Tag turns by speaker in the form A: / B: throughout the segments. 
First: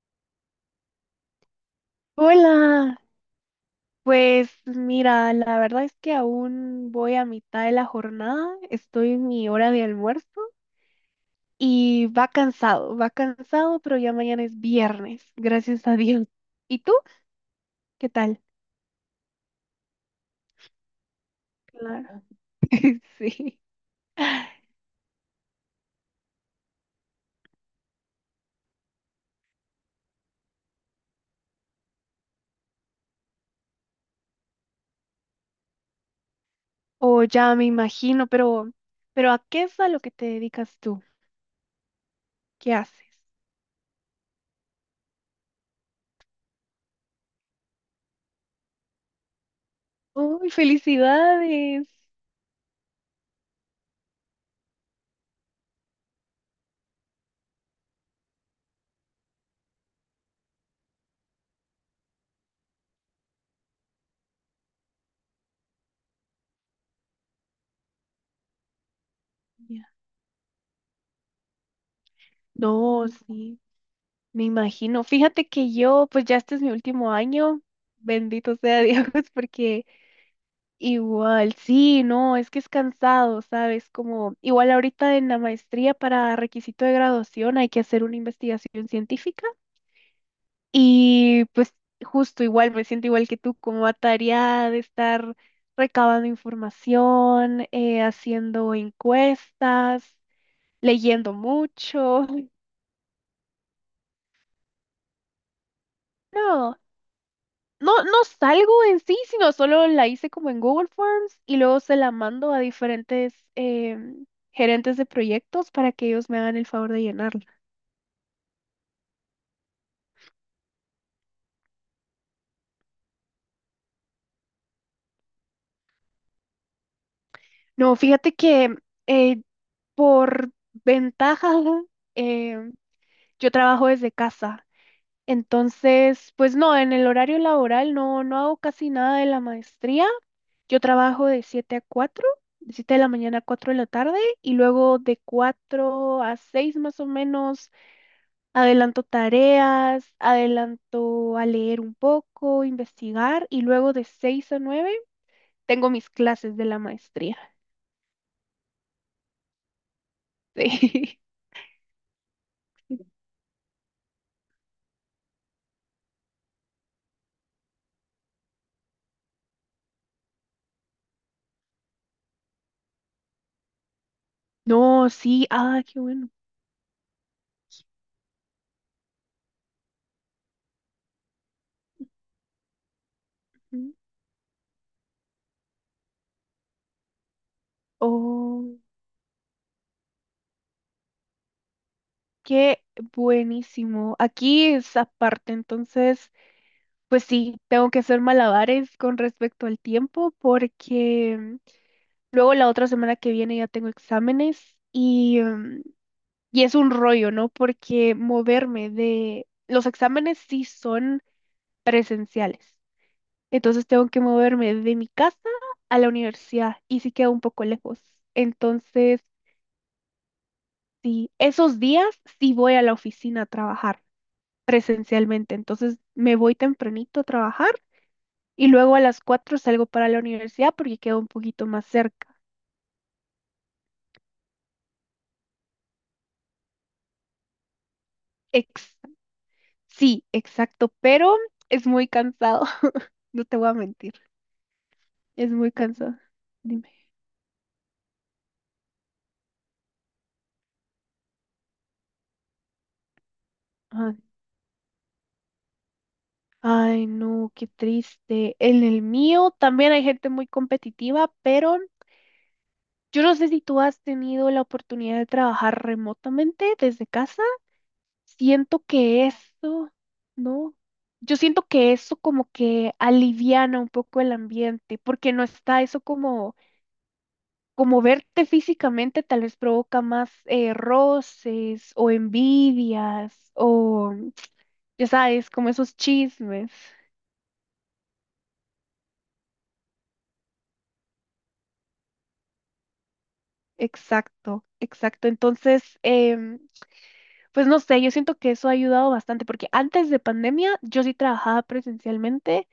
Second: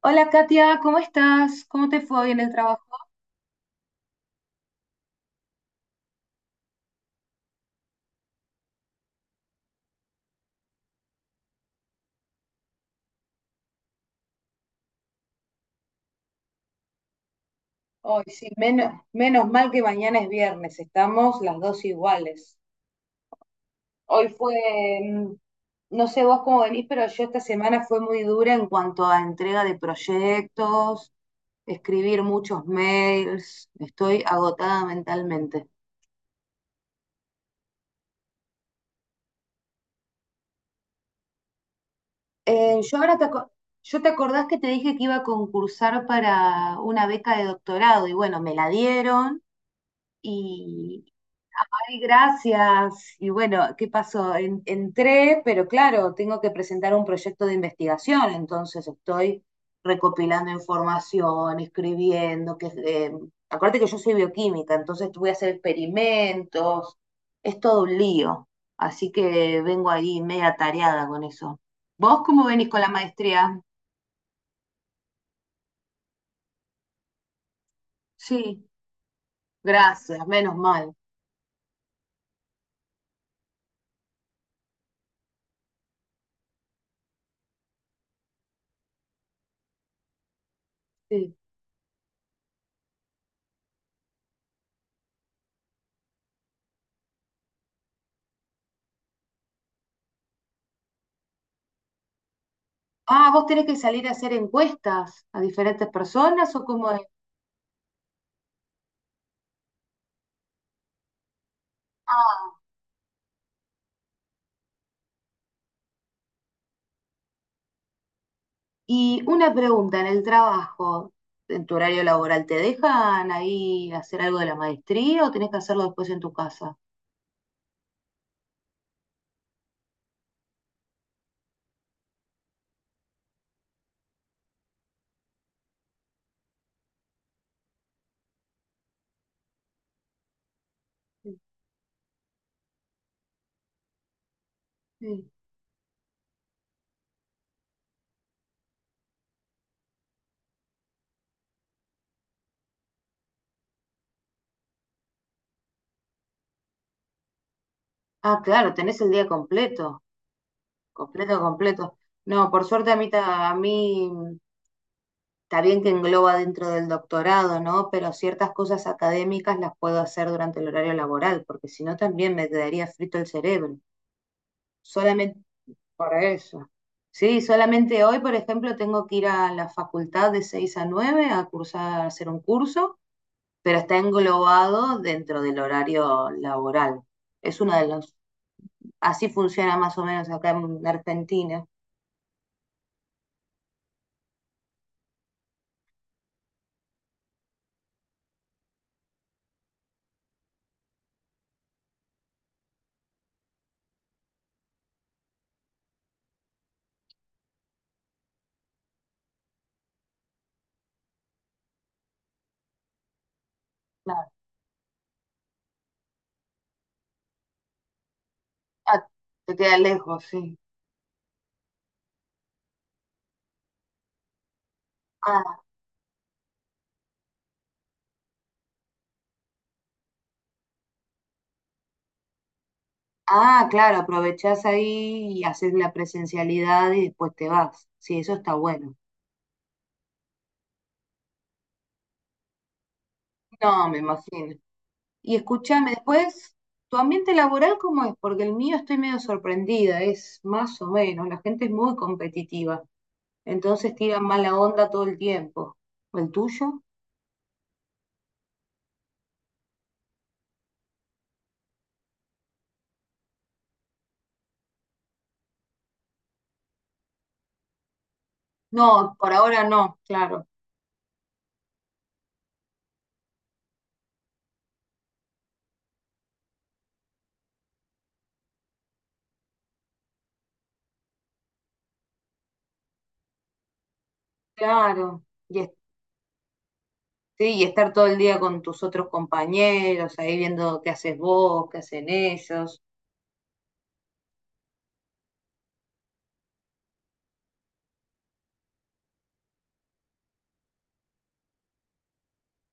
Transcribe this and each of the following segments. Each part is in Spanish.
A: Hola Katia, ¿cómo estás? ¿Cómo te fue hoy en el trabajo?
B: Hola, pues mira, la verdad es que aún voy a mitad de la jornada, estoy en mi hora de almuerzo y va cansado, pero ya mañana es viernes, gracias a Dios. ¿Y tú? ¿Qué
A: Hoy
B: tal?
A: sí, menos mal que mañana es viernes, estamos las dos
B: Claro.
A: iguales.
B: Sí.
A: Hoy fue, mm, no sé vos cómo venís, pero yo esta semana fue muy dura en cuanto a entrega de proyectos, escribir muchos mails, estoy agotada mentalmente.
B: O ya me imagino, pero ¿a qué es a lo que te dedicas tú? ¿Qué
A: Eh, yo ahora
B: haces?
A: te, aco- yo, te acordás que te dije que iba a concursar para una beca de doctorado, y bueno, me la dieron.
B: ¡Uy, felicidades!
A: Ay, gracias. Y bueno, ¿qué pasó? Entré, pero claro, tengo que presentar un proyecto de investigación, entonces estoy recopilando información, escribiendo, que acuérdate que yo soy bioquímica, entonces voy a hacer experimentos, es todo un lío, así que
B: Ya.
A: vengo ahí media atareada con eso. ¿Vos cómo venís con la
B: No,
A: maestría?
B: sí. Me imagino. Fíjate que yo, pues ya este es mi último año, bendito
A: Sí,
B: sea Dios, porque
A: gracias, menos mal.
B: igual, sí, no, es que es cansado, ¿sabes? Como igual ahorita en la maestría para requisito de graduación hay que hacer una investigación científica
A: Sí.
B: y pues justo igual, me siento igual que tú, como atareada de estar recabando información, haciendo encuestas, leyendo mucho.
A: Ah, ¿vos tenés que salir a hacer encuestas a diferentes personas o
B: No.
A: cómo es?
B: No, no salgo en sí, sino solo la hice como en Google Forms y luego se la
A: Ah.
B: mando a diferentes gerentes de proyectos para que ellos me hagan el favor de llenarla.
A: Y una pregunta, en el trabajo, en tu horario laboral, ¿te dejan ahí hacer algo de la maestría o tenés que hacerlo después en tu casa?
B: No, fíjate que eh, por ventaja em, yo trabajo desde casa. Entonces, pues no, en el horario laboral no, no hago casi nada de la maestría. Yo trabajo de 7 a 4, de 7 de la mañana a 4 de la tarde, y luego de
A: Sí.
B: 4 a 6 más o menos adelanto tareas, adelanto a leer un poco, investigar y luego de 6 a 9 tengo mis clases de la maestría.
A: Ah, claro, tenés el día completo,
B: Sí.
A: completo, completo. No, por suerte a mí, está bien que engloba dentro del doctorado, ¿no? Pero ciertas cosas académicas las puedo hacer durante el horario laboral, porque si no también me quedaría frito el cerebro.
B: No,
A: Solamente.
B: sí, ah, qué
A: Por
B: bueno.
A: eso. Sí, solamente hoy, por ejemplo, tengo que ir a la facultad de 6 a 9 a cursar, a hacer un curso, pero
B: Ujú.
A: está englobado dentro del horario laboral. Es uno de los,
B: Oh,
A: así funciona más o menos acá en Argentina.
B: qué buenísimo. Aquí es aparte, entonces, pues sí, tengo que hacer malabares con respecto al tiempo porque luego la otra semana que viene ya tengo exámenes. Y es un rollo, ¿no? Los exámenes sí son presenciales. Entonces tengo que
A: Claro.
B: moverme de mi casa a la universidad y sí queda un poco lejos.
A: Ah,
B: Entonces,
A: te queda lejos, sí.
B: sí, esos días sí voy a la oficina a trabajar presencialmente.
A: Ah,
B: Entonces me voy tempranito a trabajar y luego a las 4 salgo para la universidad porque queda un poquito más cerca.
A: ah, claro, aprovechás ahí y haces la presencialidad y después te vas. Sí, eso está bueno.
B: Ex- sí, exacto, pero es muy cansado. No te voy a
A: No, me
B: mentir,
A: imagino. Y
B: es muy
A: escúchame,
B: cansado.
A: después,
B: Dime.
A: ¿tu ambiente laboral cómo es? Porque el mío, estoy medio sorprendida, es más o menos, la gente es muy competitiva, entonces tiran mala onda todo el tiempo. ¿El tuyo?
B: Ay, no, qué triste. En el mío también hay gente muy competitiva, pero yo no sé si tú has tenido la oportunidad de trabajar remotamente desde casa. Siento
A: No,
B: que
A: por ahora
B: eso,
A: no, claro,
B: ¿no? Yo siento que eso como que aliviana un poco el ambiente, porque no está eso como, como verte físicamente tal vez provoca más roces o envidias o, ya
A: claro.
B: sabes,
A: Y,
B: como
A: es-
B: esos chismes.
A: sí, y estar todo el día con tus otros compañeros, ahí viendo qué haces vos, qué hacen ellos.
B: Exacto, exacto. Entonces, pues no sé, yo siento que eso ha ayudado bastante porque antes de pandemia yo sí trabajaba presencialmente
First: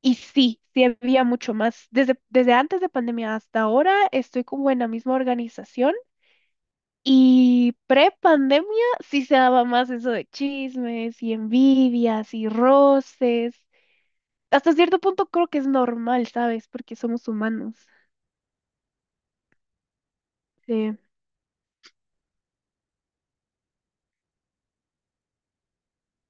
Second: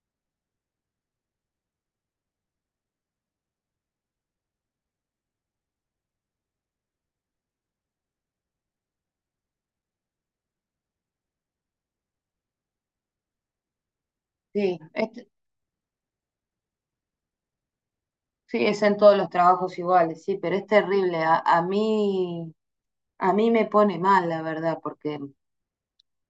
B: y sí, sí había mucho más. Desde antes de pandemia hasta ahora estoy como en la misma organización, y pre-pandemia sí se daba más eso de chismes y envidias y roces. Hasta
A: Sí,
B: cierto punto
A: este-
B: creo que es normal, ¿sabes? Porque somos humanos.
A: sí, es en todos los trabajos iguales, sí, pero es
B: Sí.
A: terrible. A mí me pone mal, la verdad, porque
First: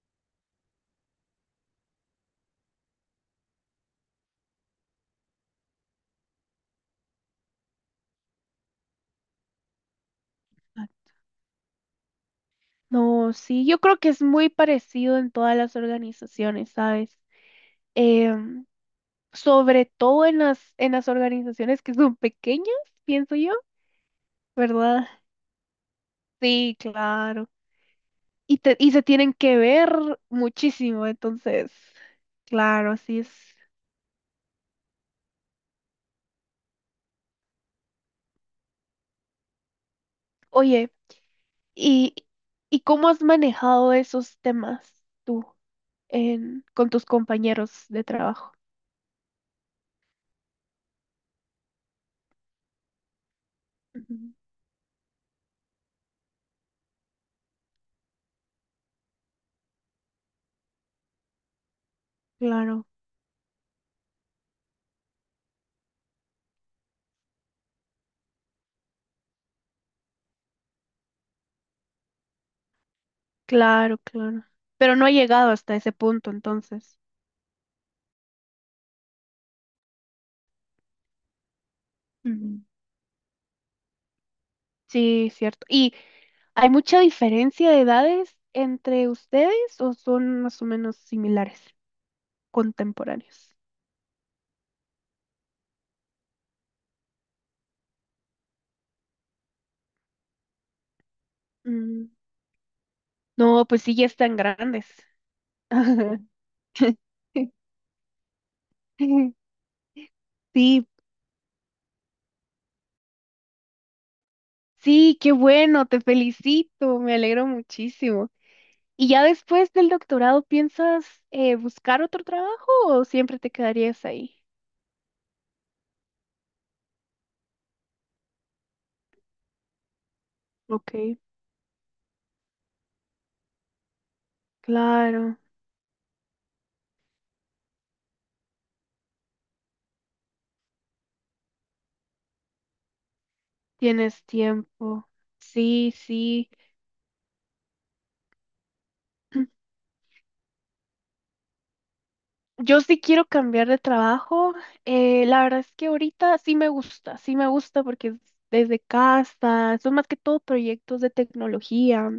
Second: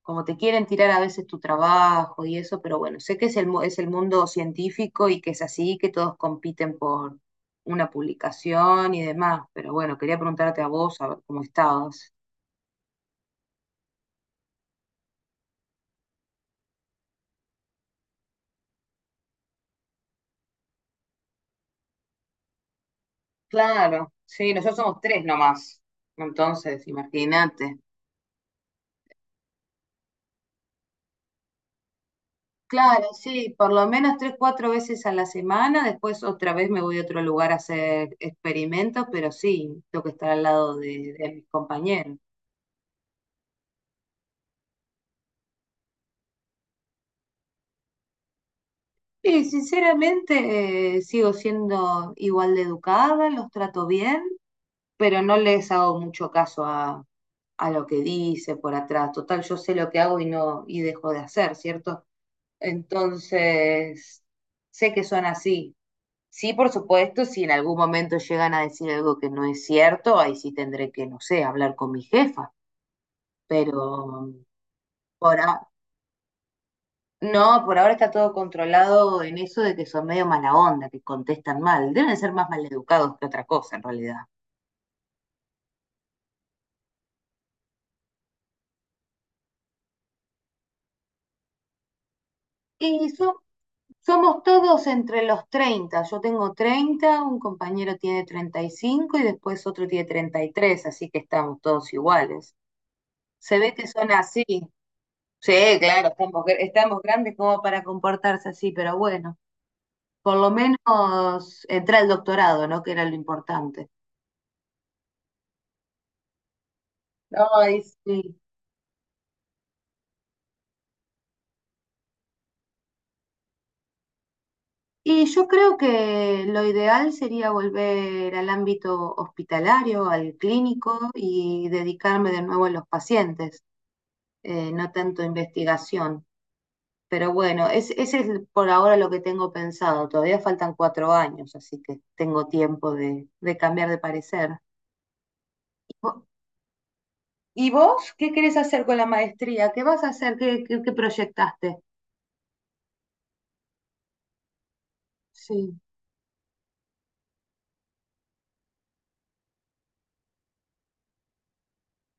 A: como te quieren tirar a veces tu trabajo y eso, pero bueno, sé que es es el mundo científico y que es así, que todos compiten por una publicación y demás, pero bueno, quería preguntarte a vos, a ver cómo estabas.
B: No, sí, yo creo que es muy parecido en todas las organizaciones, ¿sabes? Em, sobre todo en las organizaciones que son pequeñas, pienso yo,
A: Claro, sí, nosotros somos
B: ¿verdad?
A: tres nomás.
B: Sí,
A: Entonces,
B: claro.
A: imagínate.
B: Y, y se tienen que ver muchísimo, entonces, claro,
A: Claro,
B: así es.
A: sí, por lo menos tres, cuatro veces a la semana, después otra vez me voy a otro lugar a hacer experimentos, pero sí, tengo que estar al lado
B: Oye,
A: de mis
B: ¿y,
A: compañeros.
B: y cómo has manejado esos temas tú con tus compañeros de trabajo?
A: Y sinceramente sigo siendo igual de educada, los trato bien,
B: Ujú.
A: pero no les hago mucho caso a lo que dice por atrás. Total, yo sé lo que hago y no, y dejo de hacer, ¿cierto?
B: Claro,
A: Entonces, sé que son así. Sí, por supuesto, si en algún momento llegan a decir algo que no es cierto, ahí sí tendré que, no sé, hablar con mi jefa.
B: claro,
A: Pero
B: claro. Pero no ha
A: por,
B: llegado
A: a-
B: hasta ese punto, entonces.
A: no, por ahora está todo controlado en eso de que son medio mala onda, que contestan mal. Deben ser más
B: Ujú.
A: maleducados que otra cosa en realidad.
B: Sí, cierto. ¿Y hay mucha diferencia de edades entre ustedes o son más o menos similares,
A: Y so-
B: contemporáneos?
A: Somos todos entre los 30. Yo tengo 30, un compañero tiene 35 y después otro tiene 33. Así que estamos todos
B: Mm,
A: iguales. Se
B: No,
A: ve
B: pues
A: que
B: sí, ya
A: son
B: están
A: así.
B: grandes.
A: Sí, claro,
B: Ajá.
A: estamos grandes como para comportarse así, pero bueno, por lo
B: Sí,
A: menos entré al doctorado, ¿no? Que era lo importante.
B: sí, qué bueno, te felicito, me alegro
A: Ay,
B: muchísimo.
A: sí.
B: ¿Y ya después del doctorado piensas buscar otro trabajo o siempre te quedarías ahí?
A: Y yo creo que lo ideal sería volver al ámbito hospitalario, al
B: Ok,
A: clínico y dedicarme de nuevo a los pacientes, no tanto
B: claro,
A: investigación. Pero bueno, ese es por ahora lo que tengo pensado. Todavía faltan 4 años, así que tengo tiempo de cambiar de
B: tienes
A: parecer.
B: tiempo.
A: ¿Y
B: Sí,
A: vo-
B: sí.
A: y vos qué querés hacer con la maestría? ¿Qué vas a hacer? ¿ Qué proyectaste?
B: Yo sí quiero cambiar de trabajo. La verdad es
A: Sí,
B: que ahorita sí me gusta porque es desde casa, son más que todo proyectos de tecnología.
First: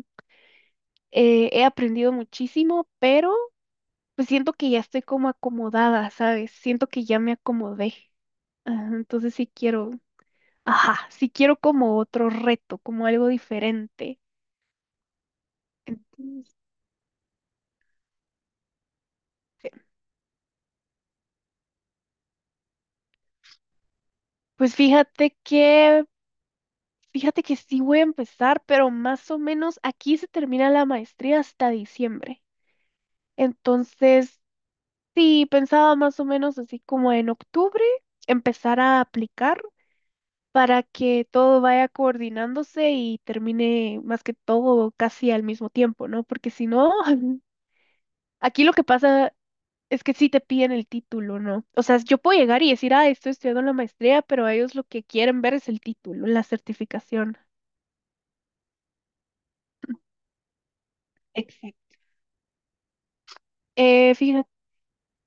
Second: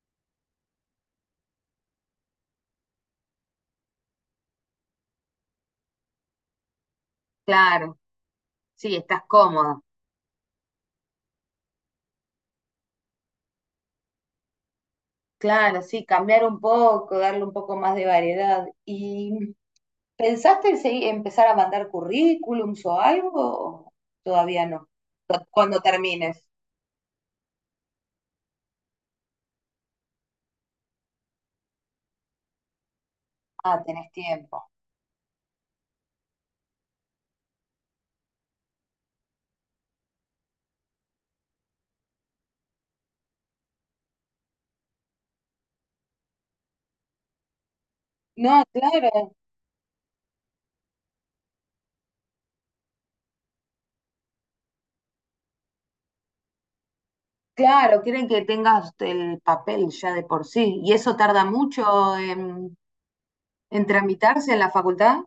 B: He aprendido muchísimo, pero pues siento que ya estoy como acomodada, ¿sabes? Siento que ya me acomodé.
A: claro.
B: Ah,
A: Sí, estás
B: entonces sí
A: cómoda.
B: quiero, ajá, sí quiero como otro reto, como algo diferente.
A: Claro, sí, cambiar
B: Entonces,
A: un poco, darle un poco más de variedad. ¿Y pensaste en empezar a mandar currículums o algo? O todavía
B: pues
A: no.
B: fíjate
A: Cuando
B: que
A: termines.
B: Fíjate que sí voy a empezar, pero más o menos aquí se termina la maestría hasta diciembre.
A: Ah, tenés
B: Entonces,
A: tiempo.
B: sí, pensaba más o menos así como en octubre empezar a aplicar para que todo vaya coordinándose y termine más que todo casi al mismo tiempo, ¿no? Porque si no,
A: No,
B: aquí lo que pasa
A: claro,
B: es que sí te piden el título, ¿no? O sea, yo puedo llegar y decir, ah, estoy estudiando la maestría, pero ellos lo que quieren ver es el título, la certificación.
A: claro, quieren que tengas el papel ya de por sí. ¿Y eso tarda
B: Exacto.
A: mucho en
B: Eh, fíjate
A: tramitarse en la facultad?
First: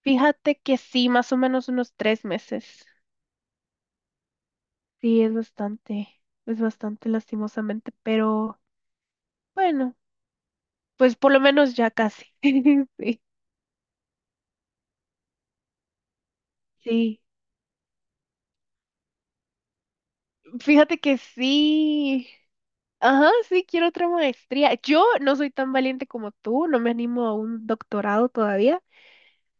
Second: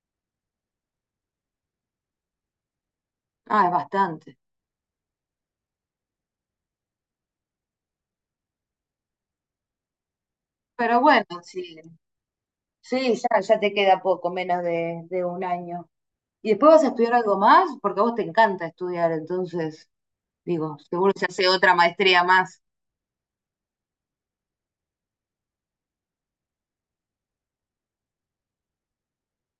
B: Fíjate que sí, más o menos unos 3 meses.
A: Ah, es bastante.
B: Sí, es bastante lastimosamente, pero bueno,
A: Pero
B: pues
A: bueno,
B: por lo menos
A: sí,
B: ya casi.
A: sí,
B: Sí,
A: ya, ya te queda poco, menos de 1 año. ¿Y después vas a estudiar
B: sí.
A: algo más? Porque a vos te encanta estudiar, entonces, digo,
B: Fíjate
A: seguro
B: que
A: se hace otra maestría
B: sí.
A: más.
B: Ajá, sí, quiero otra maestría. Yo no soy tan valiente como tú, no me animo a un doctorado todavía,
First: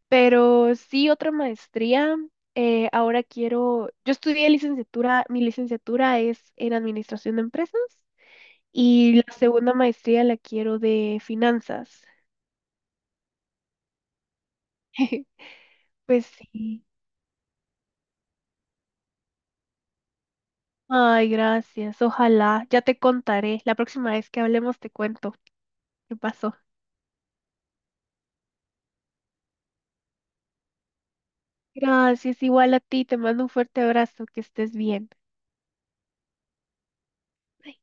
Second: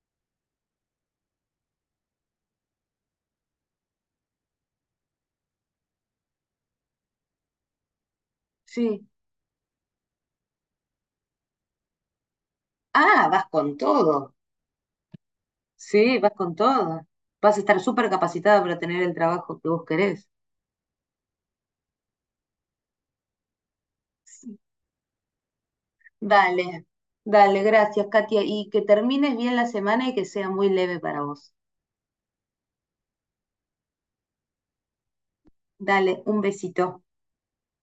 B: pero sí otra maestría. Ahora quiero, yo estudié licenciatura, mi licenciatura es en administración de empresas.
A: Sí.
B: Y la segunda maestría la quiero de finanzas.
A: Ah, vas con todo. Sí,
B: Pues
A: vas con
B: sí.
A: todo. Vas a estar súper capacitada para tener el trabajo que vos querés.
B: Ay, gracias. Ojalá. Ya te contaré. La próxima vez que
A: Sí.
B: hablemos te cuento qué pasó.
A: Dale, dale, gracias, Katia. Y que termines bien la semana y que sea muy leve para vos.
B: Gracias. Igual a ti. Te mando un fuerte abrazo. Que estés bien.
A: Dale, un besito.
B: Bye.